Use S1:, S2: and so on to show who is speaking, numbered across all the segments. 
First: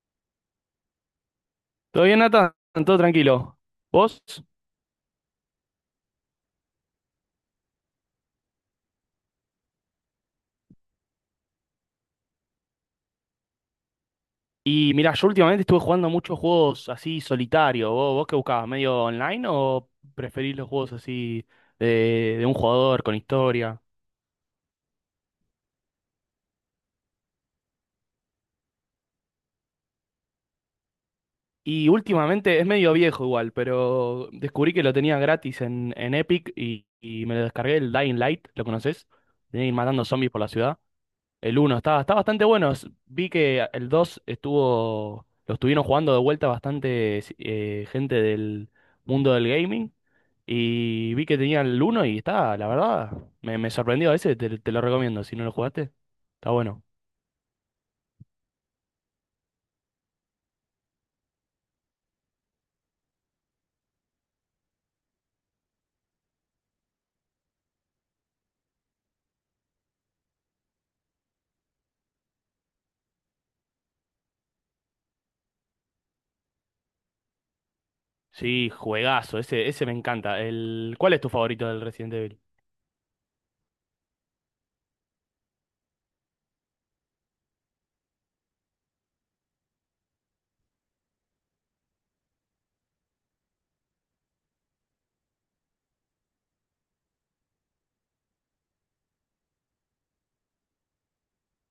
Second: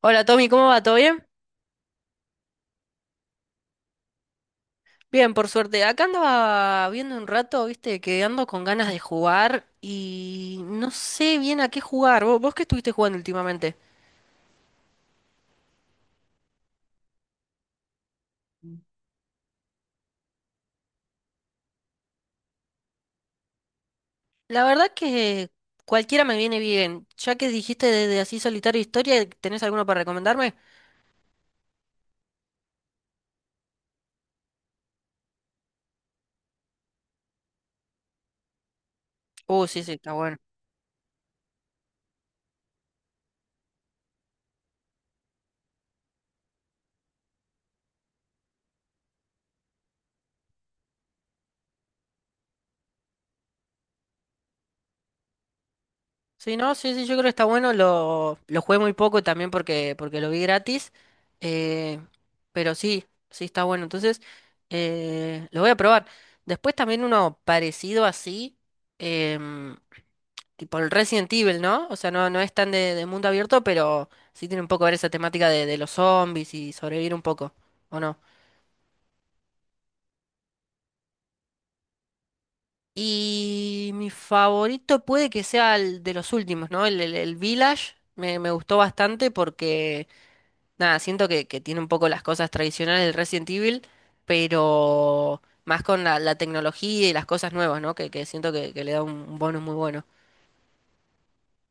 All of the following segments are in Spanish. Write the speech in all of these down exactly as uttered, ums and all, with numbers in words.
S1: Hola Tommy, ¿cómo va? ¿Todo bien?
S2: ¿Todo bien, Nathan? ¿Todo tranquilo? ¿Vos?
S1: Bien, por suerte. Acá andaba viendo un rato, viste, que ando con ganas de jugar y no sé bien a qué jugar. ¿Vos, vos qué estuviste jugando últimamente?
S2: Y mirá, yo últimamente estuve jugando muchos juegos así solitario. ¿Vos, vos qué buscabas? ¿Medio online o preferís los juegos así de, de un jugador con historia?
S1: La verdad que cualquiera me viene bien. Ya que dijiste de, de así solitario historia, ¿tenés alguno para recomendarme?
S2: Y últimamente es medio viejo igual, pero descubrí que lo tenía gratis en, en Epic y, y me lo descargué el Dying Light, ¿lo conocés? De
S1: Oh,
S2: ir
S1: sí, sí,
S2: matando
S1: está
S2: zombies
S1: bueno.
S2: por la ciudad. El uno está, está bastante bueno. S- Vi que el dos estuvo, lo estuvieron jugando de vuelta bastante si, eh, gente del mundo del gaming. Y vi que tenía el uno y está, la verdad, me, me sorprendió. Ese te, te lo recomiendo, si no lo jugaste. Está
S1: Sí, no,
S2: bueno.
S1: sí, sí, yo creo que está bueno. Lo, lo jugué muy poco también porque, porque lo vi gratis. eh, pero sí, sí está bueno. Entonces, eh, lo voy a probar. Después también uno parecido así, em, tipo el Resident Evil, ¿no? O sea, no, no es tan de, de mundo abierto, pero sí tiene un poco que ver esa temática de, de los zombies y sobrevivir un poco, ¿o no?
S2: Sí, juegazo, ese, ese me encanta. El, ¿cuál es tu favorito del Resident Evil?
S1: Y mi favorito puede que sea el de los últimos, ¿no? El, el, el Village me, me gustó bastante porque nada, siento que, que tiene un poco las cosas tradicionales del Resident Evil, pero más con la, la tecnología y las cosas nuevas, ¿no? Que, que siento que, que le da un, un bonus muy bueno.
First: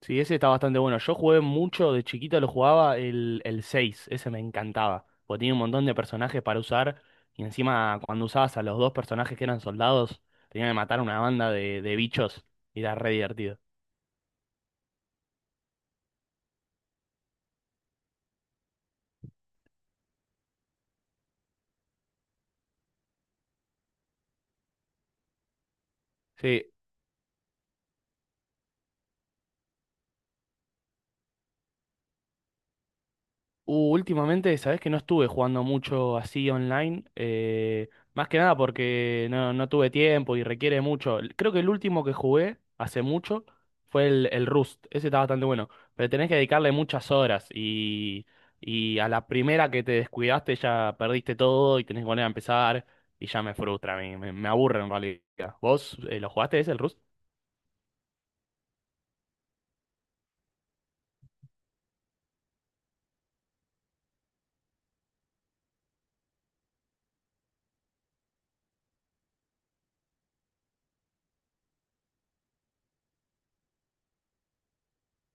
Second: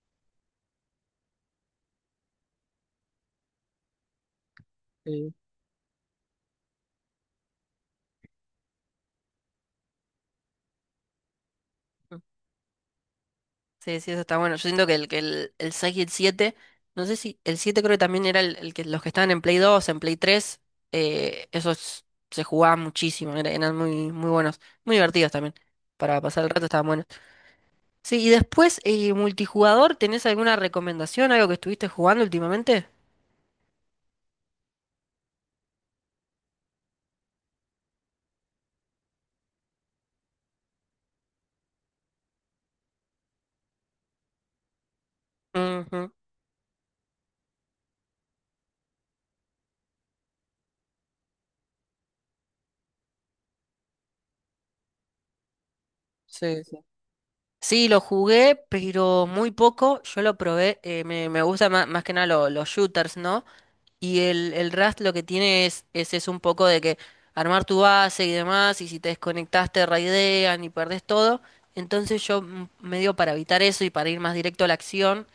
S2: Sí, ese está bastante bueno. Yo jugué mucho, de chiquito lo jugaba el, el seis. Ese me encantaba,
S1: Sí.
S2: porque tenía un montón de personajes para usar y encima cuando usabas a los dos personajes que eran soldados, tenían que matar una banda de, de bichos y era re divertido.
S1: Sí, sí, eso está bueno. Yo siento que el, que el, el seis y el siete, no sé si el siete creo que también era el, el que los que estaban en Play dos en Play tres, eh, esos se jugaban muchísimo, era- eran muy, muy buenos, muy divertidos también. Para pasar el rato
S2: Sí,
S1: estaban buenos. Sí, y después, eh, multijugador, ¿tenés alguna recomendación, algo que estuviste jugando últimamente?
S2: Uh, últimamente, sabes que no estuve jugando mucho así online, eh, más que nada porque no, no tuve tiempo y requiere mucho. Creo que el último que jugué hace mucho fue el, el Rust, ese está bastante bueno,
S1: Ujú.
S2: pero tenés que dedicarle muchas horas y, y a la primera que te descuidaste ya perdiste todo y tenés que volver a empezar y ya me frustra, a mí, me, me aburre en realidad. ¿Vos eh, lo jugaste
S1: Sí,
S2: ese,
S1: sí.
S2: el Rust?
S1: Sí, lo jugué, pero muy poco. Yo lo probé. eh, me, me gusta más, más que nada lo- los shooters, ¿no? Y el, el Rust lo que tiene es, es eso un poco de que armar tu base y demás, y si te desconectas te raidean y perdés todo. Entonces yo mm, medio para evitar eso y para ir más directo a la acción,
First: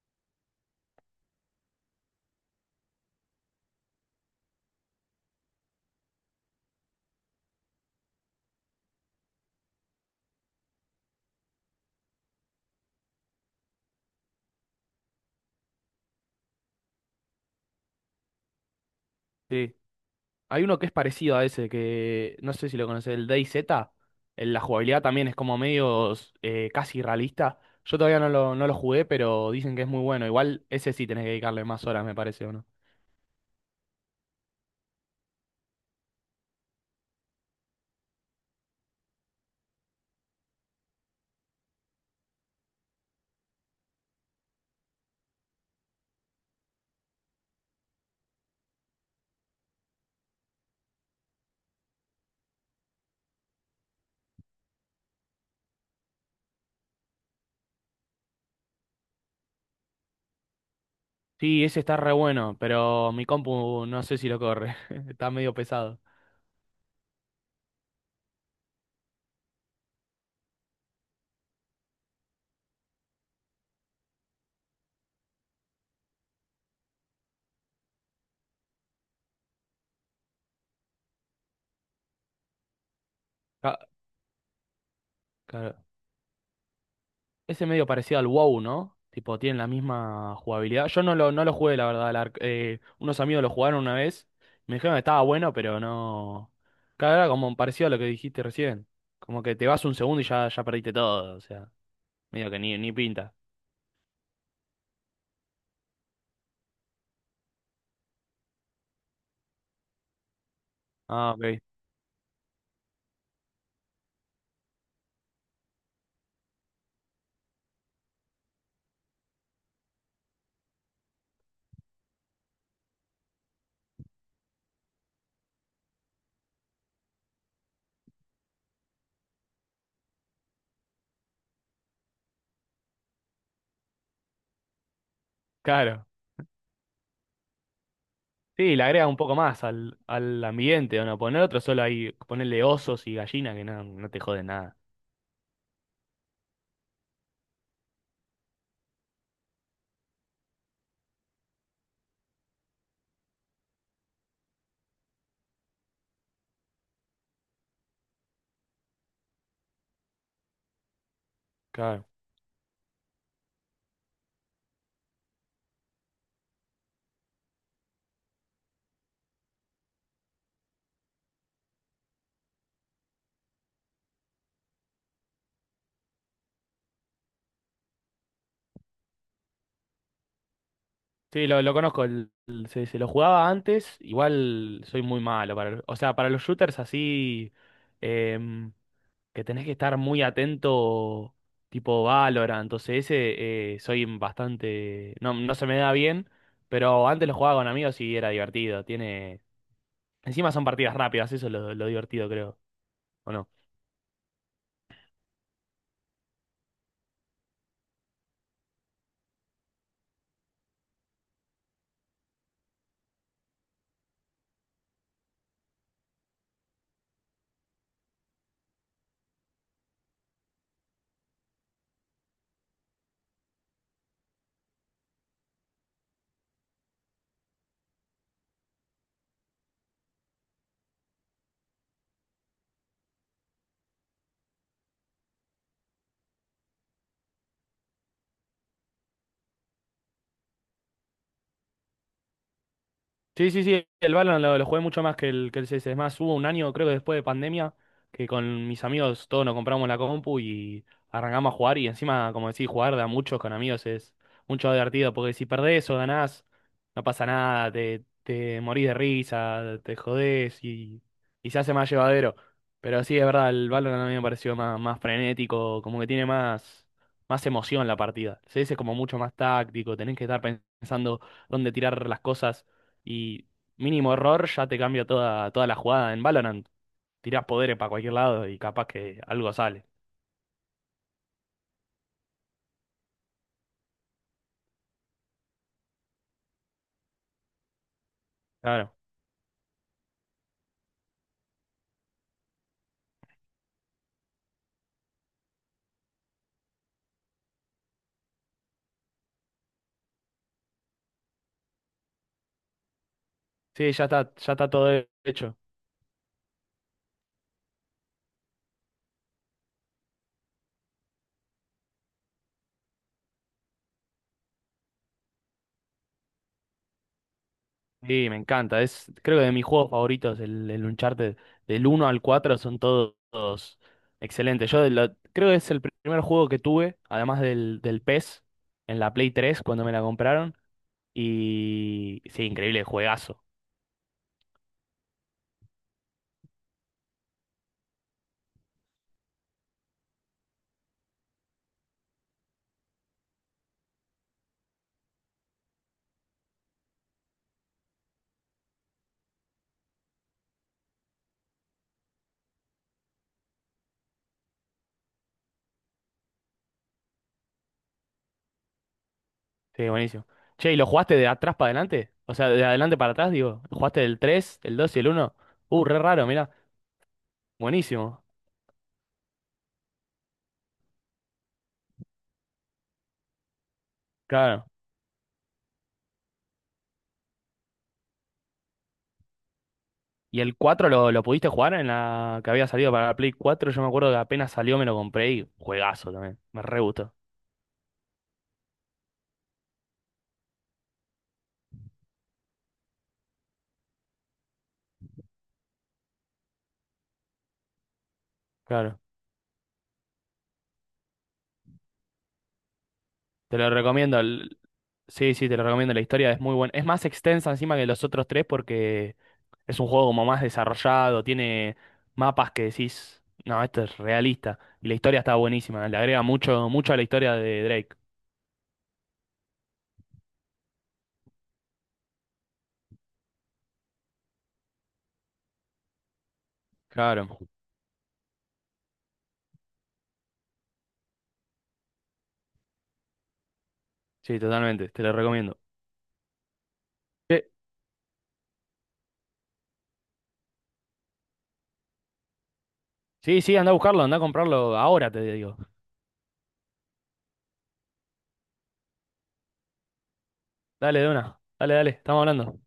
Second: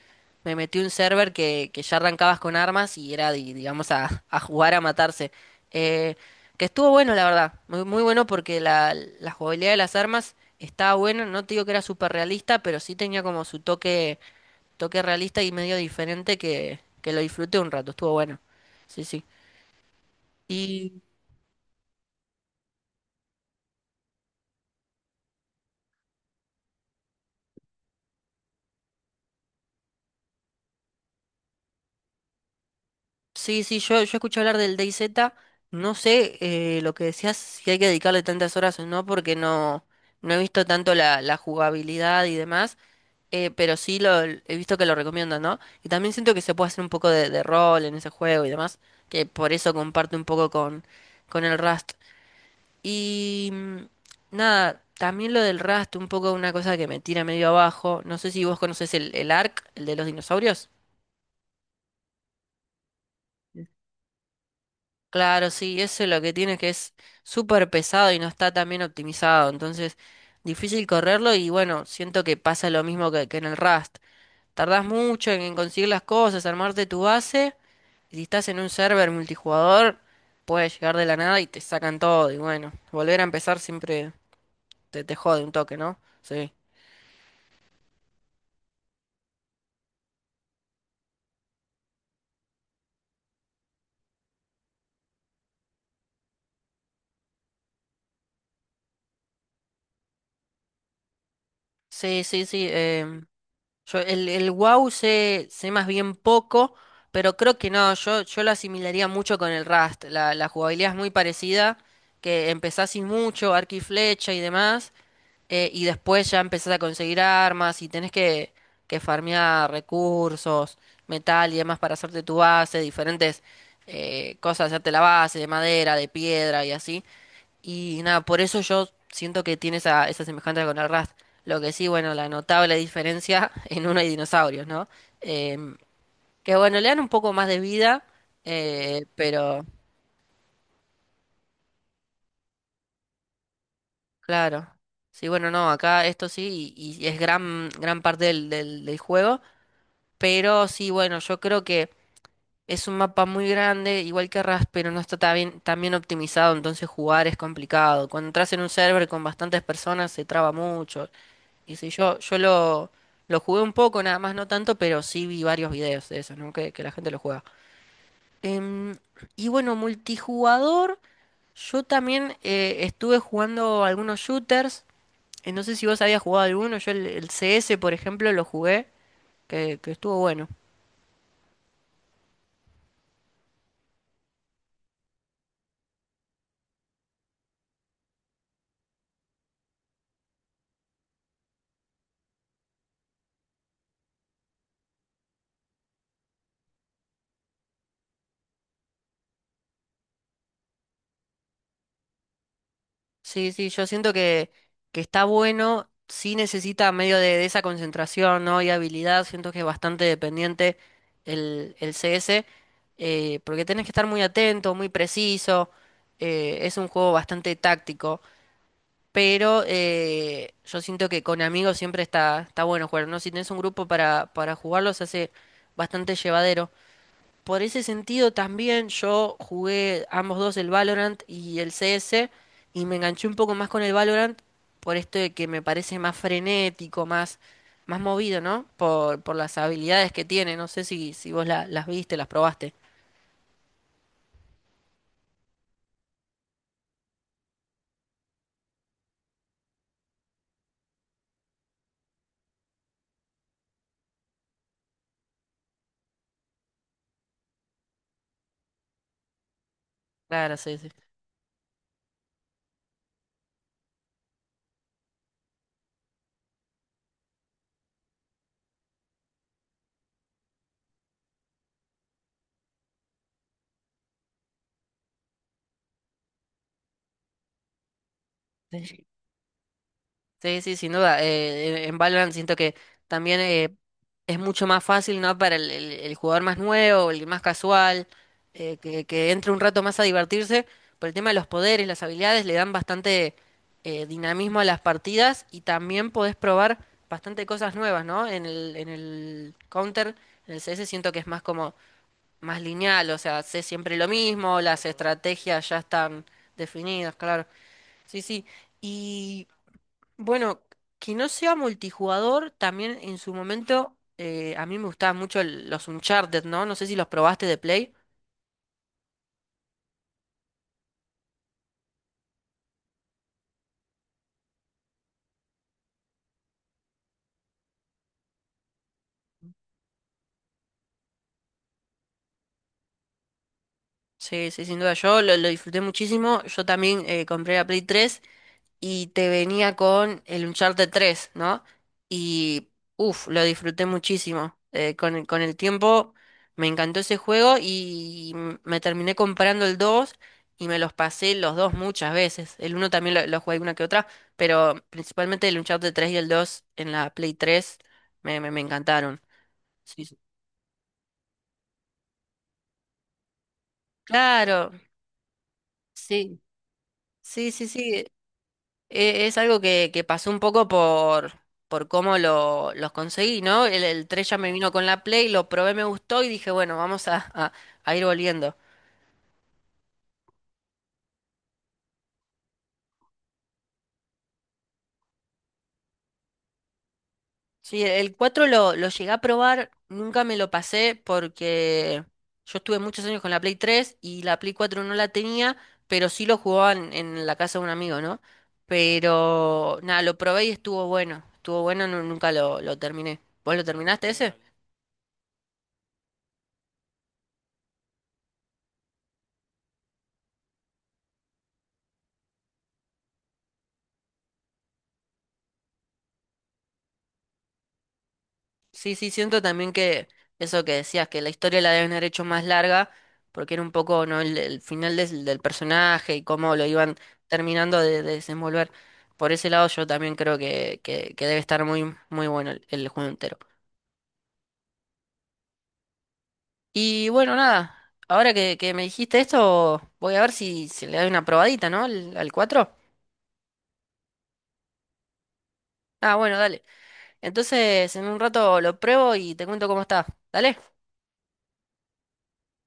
S1: me metí un server que, que ya arrancabas con armas y era, di- digamos, a, a jugar a matarse. Eh, que estuvo bueno, la verdad. Muy, muy bueno porque la, la jugabilidad de las armas estaba buena. No te digo que era súper realista, pero sí tenía como su toque toque realista y medio diferente que, que lo disfruté un rato, estuvo bueno. Sí, sí.
S2: Sí. Hay uno que es
S1: Y
S2: parecido a ese, que no sé si lo conoces, el DayZ. En la jugabilidad también es como medio eh, casi realista. Yo todavía no lo, no lo jugué, pero dicen que es muy bueno. Igual ese sí tenés que dedicarle más horas, me parece, ¿o no?
S1: sí, sí, yo, yo escuché hablar del DayZ, no sé eh, lo que decías, si hay que dedicarle tantas horas o no, porque no, no he visto tanto la, la jugabilidad y demás, eh, pero sí lo he visto que lo recomiendan, ¿no? Y también siento que se puede hacer un poco de, de rol en ese juego y demás, que por eso comparto un poco con, con el Rust. Y mm, nada, también lo del Rust, un poco una cosa que me tira medio abajo. No sé si vos conocés el, el Ark, el de los dinosaurios.
S2: Sí, ese está re bueno, pero mi compu no sé si lo corre. Está
S1: Claro,
S2: medio
S1: sí,
S2: pesado.
S1: eso es lo que tiene que es súper pesado y no está tan bien optimizado, entonces difícil correrlo y bueno, siento que pasa lo mismo que, que en el Rust. Tardás mucho en conseguir las cosas, armarte tu base y si estás en un server multijugador puedes llegar de la nada y te sacan todo y bueno, volver a empezar
S2: Ca-
S1: siempre te, te jode un toque,
S2: claro.
S1: ¿no? Sí.
S2: Ese medio parecido al WoW, ¿no? Tipo, tienen la misma jugabilidad. Yo no lo, no lo jugué, la verdad. Al Ark- eh, unos amigos lo jugaron una vez. Me dijeron que estaba bueno, pero no. Claro, era como parecido a lo que dijiste recién. Como que te vas un segundo y ya, ya perdiste todo. O sea,
S1: Sí, sí,
S2: medio que
S1: sí.
S2: ni, ni
S1: Em,
S2: pinta.
S1: yo el, el wow sé, sé más bien poco, pero creo que no, yo, yo lo asimilaría mucho con el Rust. La, la jugabilidad es muy
S2: Ah, ok.
S1: parecida, que empezás sin mucho, arco y flecha y demás, eh, y después ya empezás a conseguir armas y tenés que, que farmear recursos, metal y demás para hacerte tu base, diferentes eh, cosas, hacerte la base de madera, de piedra y así. Y nada, por eso yo siento que tiene esa, esa semejanza con el Rust. Lo que sí, bueno, la notable diferencia en uno hay dinosaurios, ¿no? Em,
S2: Claro.
S1: que bueno, le dan un poco más de vida,
S2: Sí, le
S1: eh,
S2: agrega un poco
S1: pero
S2: más al, al ambiente, ¿o no? Poner otro solo ahí, ponerle osos y gallinas que no, no te joden
S1: claro.
S2: nada.
S1: Sí, bueno, no, acá esto sí, y, y es gran, gran parte del, del, del juego. Pero sí, bueno, yo creo que es un mapa muy grande, igual que Rust, pero no está tan bien, tan bien optimizado, entonces jugar es complicado. Cuando entras en un server con bastantes personas se traba mucho. Y si
S2: Claro.
S1: yo, yo lo, lo jugué un poco, nada más no tanto, pero sí vi varios videos de eso, ¿no? Que, que la gente lo juega. Em, y bueno, multijugador, yo también eh, estuve jugando algunos shooters. Eh, no sé si vos habías jugado alguno, yo el, el C S, por ejemplo, lo jugué, que, que estuvo bueno.
S2: Sí, lo, lo conozco. El- el- sí, sí, lo jugaba antes. Igual soy muy malo para, el- o sea, para los shooters así em, que tenés que estar muy atento, tipo Valorant. Entonces ese eh, soy bastante, no, no se me da bien, pero antes lo jugaba con amigos y era divertido. Tiene, encima son partidas rápidas, eso es lo, lo divertido, creo. ¿O no?
S1: Sí, sí, yo siento que, que está bueno, sí necesita medio de, de esa concentración, ¿no? Y habilidad, siento que es bastante dependiente el, el C S, eh, porque tenés que estar muy atento, muy preciso, eh, es un juego bastante táctico, pero eh, yo siento que con amigos siempre está, está bueno jugar, ¿no? Si tenés un grupo para, para jugarlo se hace bastante llevadero. Por ese sentido también yo jugué ambos dos el Valorant y el C S y me enganché un poco más con el Valorant por esto de que me parece más frenético, más, más movido, ¿no? Por, por las habilidades que tiene. No sé si, si vos la- las viste, las probaste.
S2: Sí, sí, sí, el Valorant lo, lo jugué mucho más que el, que el C S. Es más, hubo un año, creo que después de pandemia, que con mis amigos todos nos compramos la compu y arrancamos a jugar. Y encima, como decís, jugar de a muchos con amigos es mucho más divertido, porque si perdés o ganás, no pasa nada, te, te morís de risa, te
S1: Claro,
S2: jodés
S1: sí,
S2: y, y se hace más llevadero. Pero sí, es verdad, el Valorant a mí me pareció más, más frenético, como que tiene más, más emoción la partida. El C S es como mucho más táctico, tenés que estar pensando dónde tirar las cosas. Y mínimo error ya te cambia toda, toda la jugada. En Valorant tirás poderes para cualquier lado y capaz
S1: sí.
S2: que algo sale.
S1: Sí, sí, sin duda. Eh, en Valorant siento que también eh, es mucho más fácil, ¿no? Para el, el- el jugador más nuevo, el más casual, eh,
S2: Claro.
S1: que, que entre un rato más a divertirse. Por el tema de los poderes, las habilidades, le dan bastante eh, dinamismo a las partidas y también podés probar bastante cosas nuevas, ¿no? En el, en el Counter, en el C S, siento que es más como más lineal, o sea, sé
S2: Sí,
S1: siempre
S2: ya
S1: lo
S2: está, ya
S1: mismo,
S2: está
S1: las
S2: todo hecho.
S1: estrategias ya están definidas, claro. Sí, sí. Bueno, que no sea multijugador, también en su momento eh, a mí me gustaban mucho el- los Uncharted, ¿no? No sé si los probaste de Play.
S2: Sí, me encanta. Es, creo que de mis juegos favoritos, el, el Uncharted, del uno al cuatro son todos, todos excelentes. Yo de la- creo que es el primer juego que tuve, además del, del PES, en la Play tres cuando me la compraron. Y sí, increíble juegazo.
S1: Sí, sí, sin duda yo lo, lo disfruté muchísimo. Yo también eh, compré la Play tres. Y te venía con el Uncharted tres, ¿no? Y uff, lo disfruté muchísimo. Eh, con el, con el tiempo me encantó ese juego y m- me terminé comprando el dos y me los pasé los dos muchas veces. El uno también lo, lo jugué una que otra, pero principalmente el Uncharted tres y el dos en la Play tres me, me, me encantaron.
S2: Sí,
S1: Sí, sí.
S2: buenísimo. Che, ¿y lo jugaste de atrás para adelante? O sea, de adelante para atrás, digo. ¿Lo ¿Jugaste del tres,
S1: Claro,
S2: el dos y el uno? Uh, re raro,
S1: sí.
S2: mirá.
S1: Sí, sí, sí.
S2: Buenísimo.
S1: E- Es algo que, que pasó un poco por, por cómo lo, los conseguí, ¿no? El, el tres ya me
S2: Claro.
S1: vino con la Play, lo probé, me gustó y dije, bueno, vamos a, a- a ir volviendo.
S2: ¿Y el cuatro lo, lo pudiste jugar en la que había salido para la Play cuatro? Yo me acuerdo que apenas salió me lo compré y juegazo también. Me re gustó.
S1: Sí, el cuatro lo, lo llegué a probar, nunca me lo pasé porque yo estuve muchos años con la Play tres y la Play cuatro no la tenía, pero sí lo jugaban en la casa de un amigo, ¿no?
S2: Claro.
S1: Pero nada, lo probé y estuvo bueno, estuvo bueno, nu- nunca lo, lo terminé. ¿Vos
S2: Te
S1: lo
S2: lo
S1: terminaste
S2: recomiendo.
S1: ese?
S2: el- Sí, sí, te lo recomiendo. La historia es muy buena. Es más extensa encima que los otros tres porque es un juego como más desarrollado, tiene mapas que decís, no, esto es realista. Y la historia está buenísima, le agrega mucho, mucho a la historia de Drake.
S1: Sí, sí, siento también que eso que decías, que la historia la deben haber hecho más larga, porque era un poco, ¿no? el, el final del, del personaje y cómo lo iban
S2: Claro.
S1: terminando de, de desenvolver. Por ese lado yo también creo que, que, que debe estar muy, muy bueno el, el juego entero.
S2: Sí, totalmente, te lo recomiendo.
S1: Y bueno, nada, ahora que, que me dijiste esto, voy a ver si, si le doy una probadita, ¿no? Al, al cuatro.
S2: Sí, sí, anda a buscarlo, anda a comprarlo ahora, te digo.
S1: Ah, bueno, dale. Entonces en un rato lo pruebo y te cuento cómo está. ¿Dale?
S2: Dale, de una. Dale, dale, estamos hablando.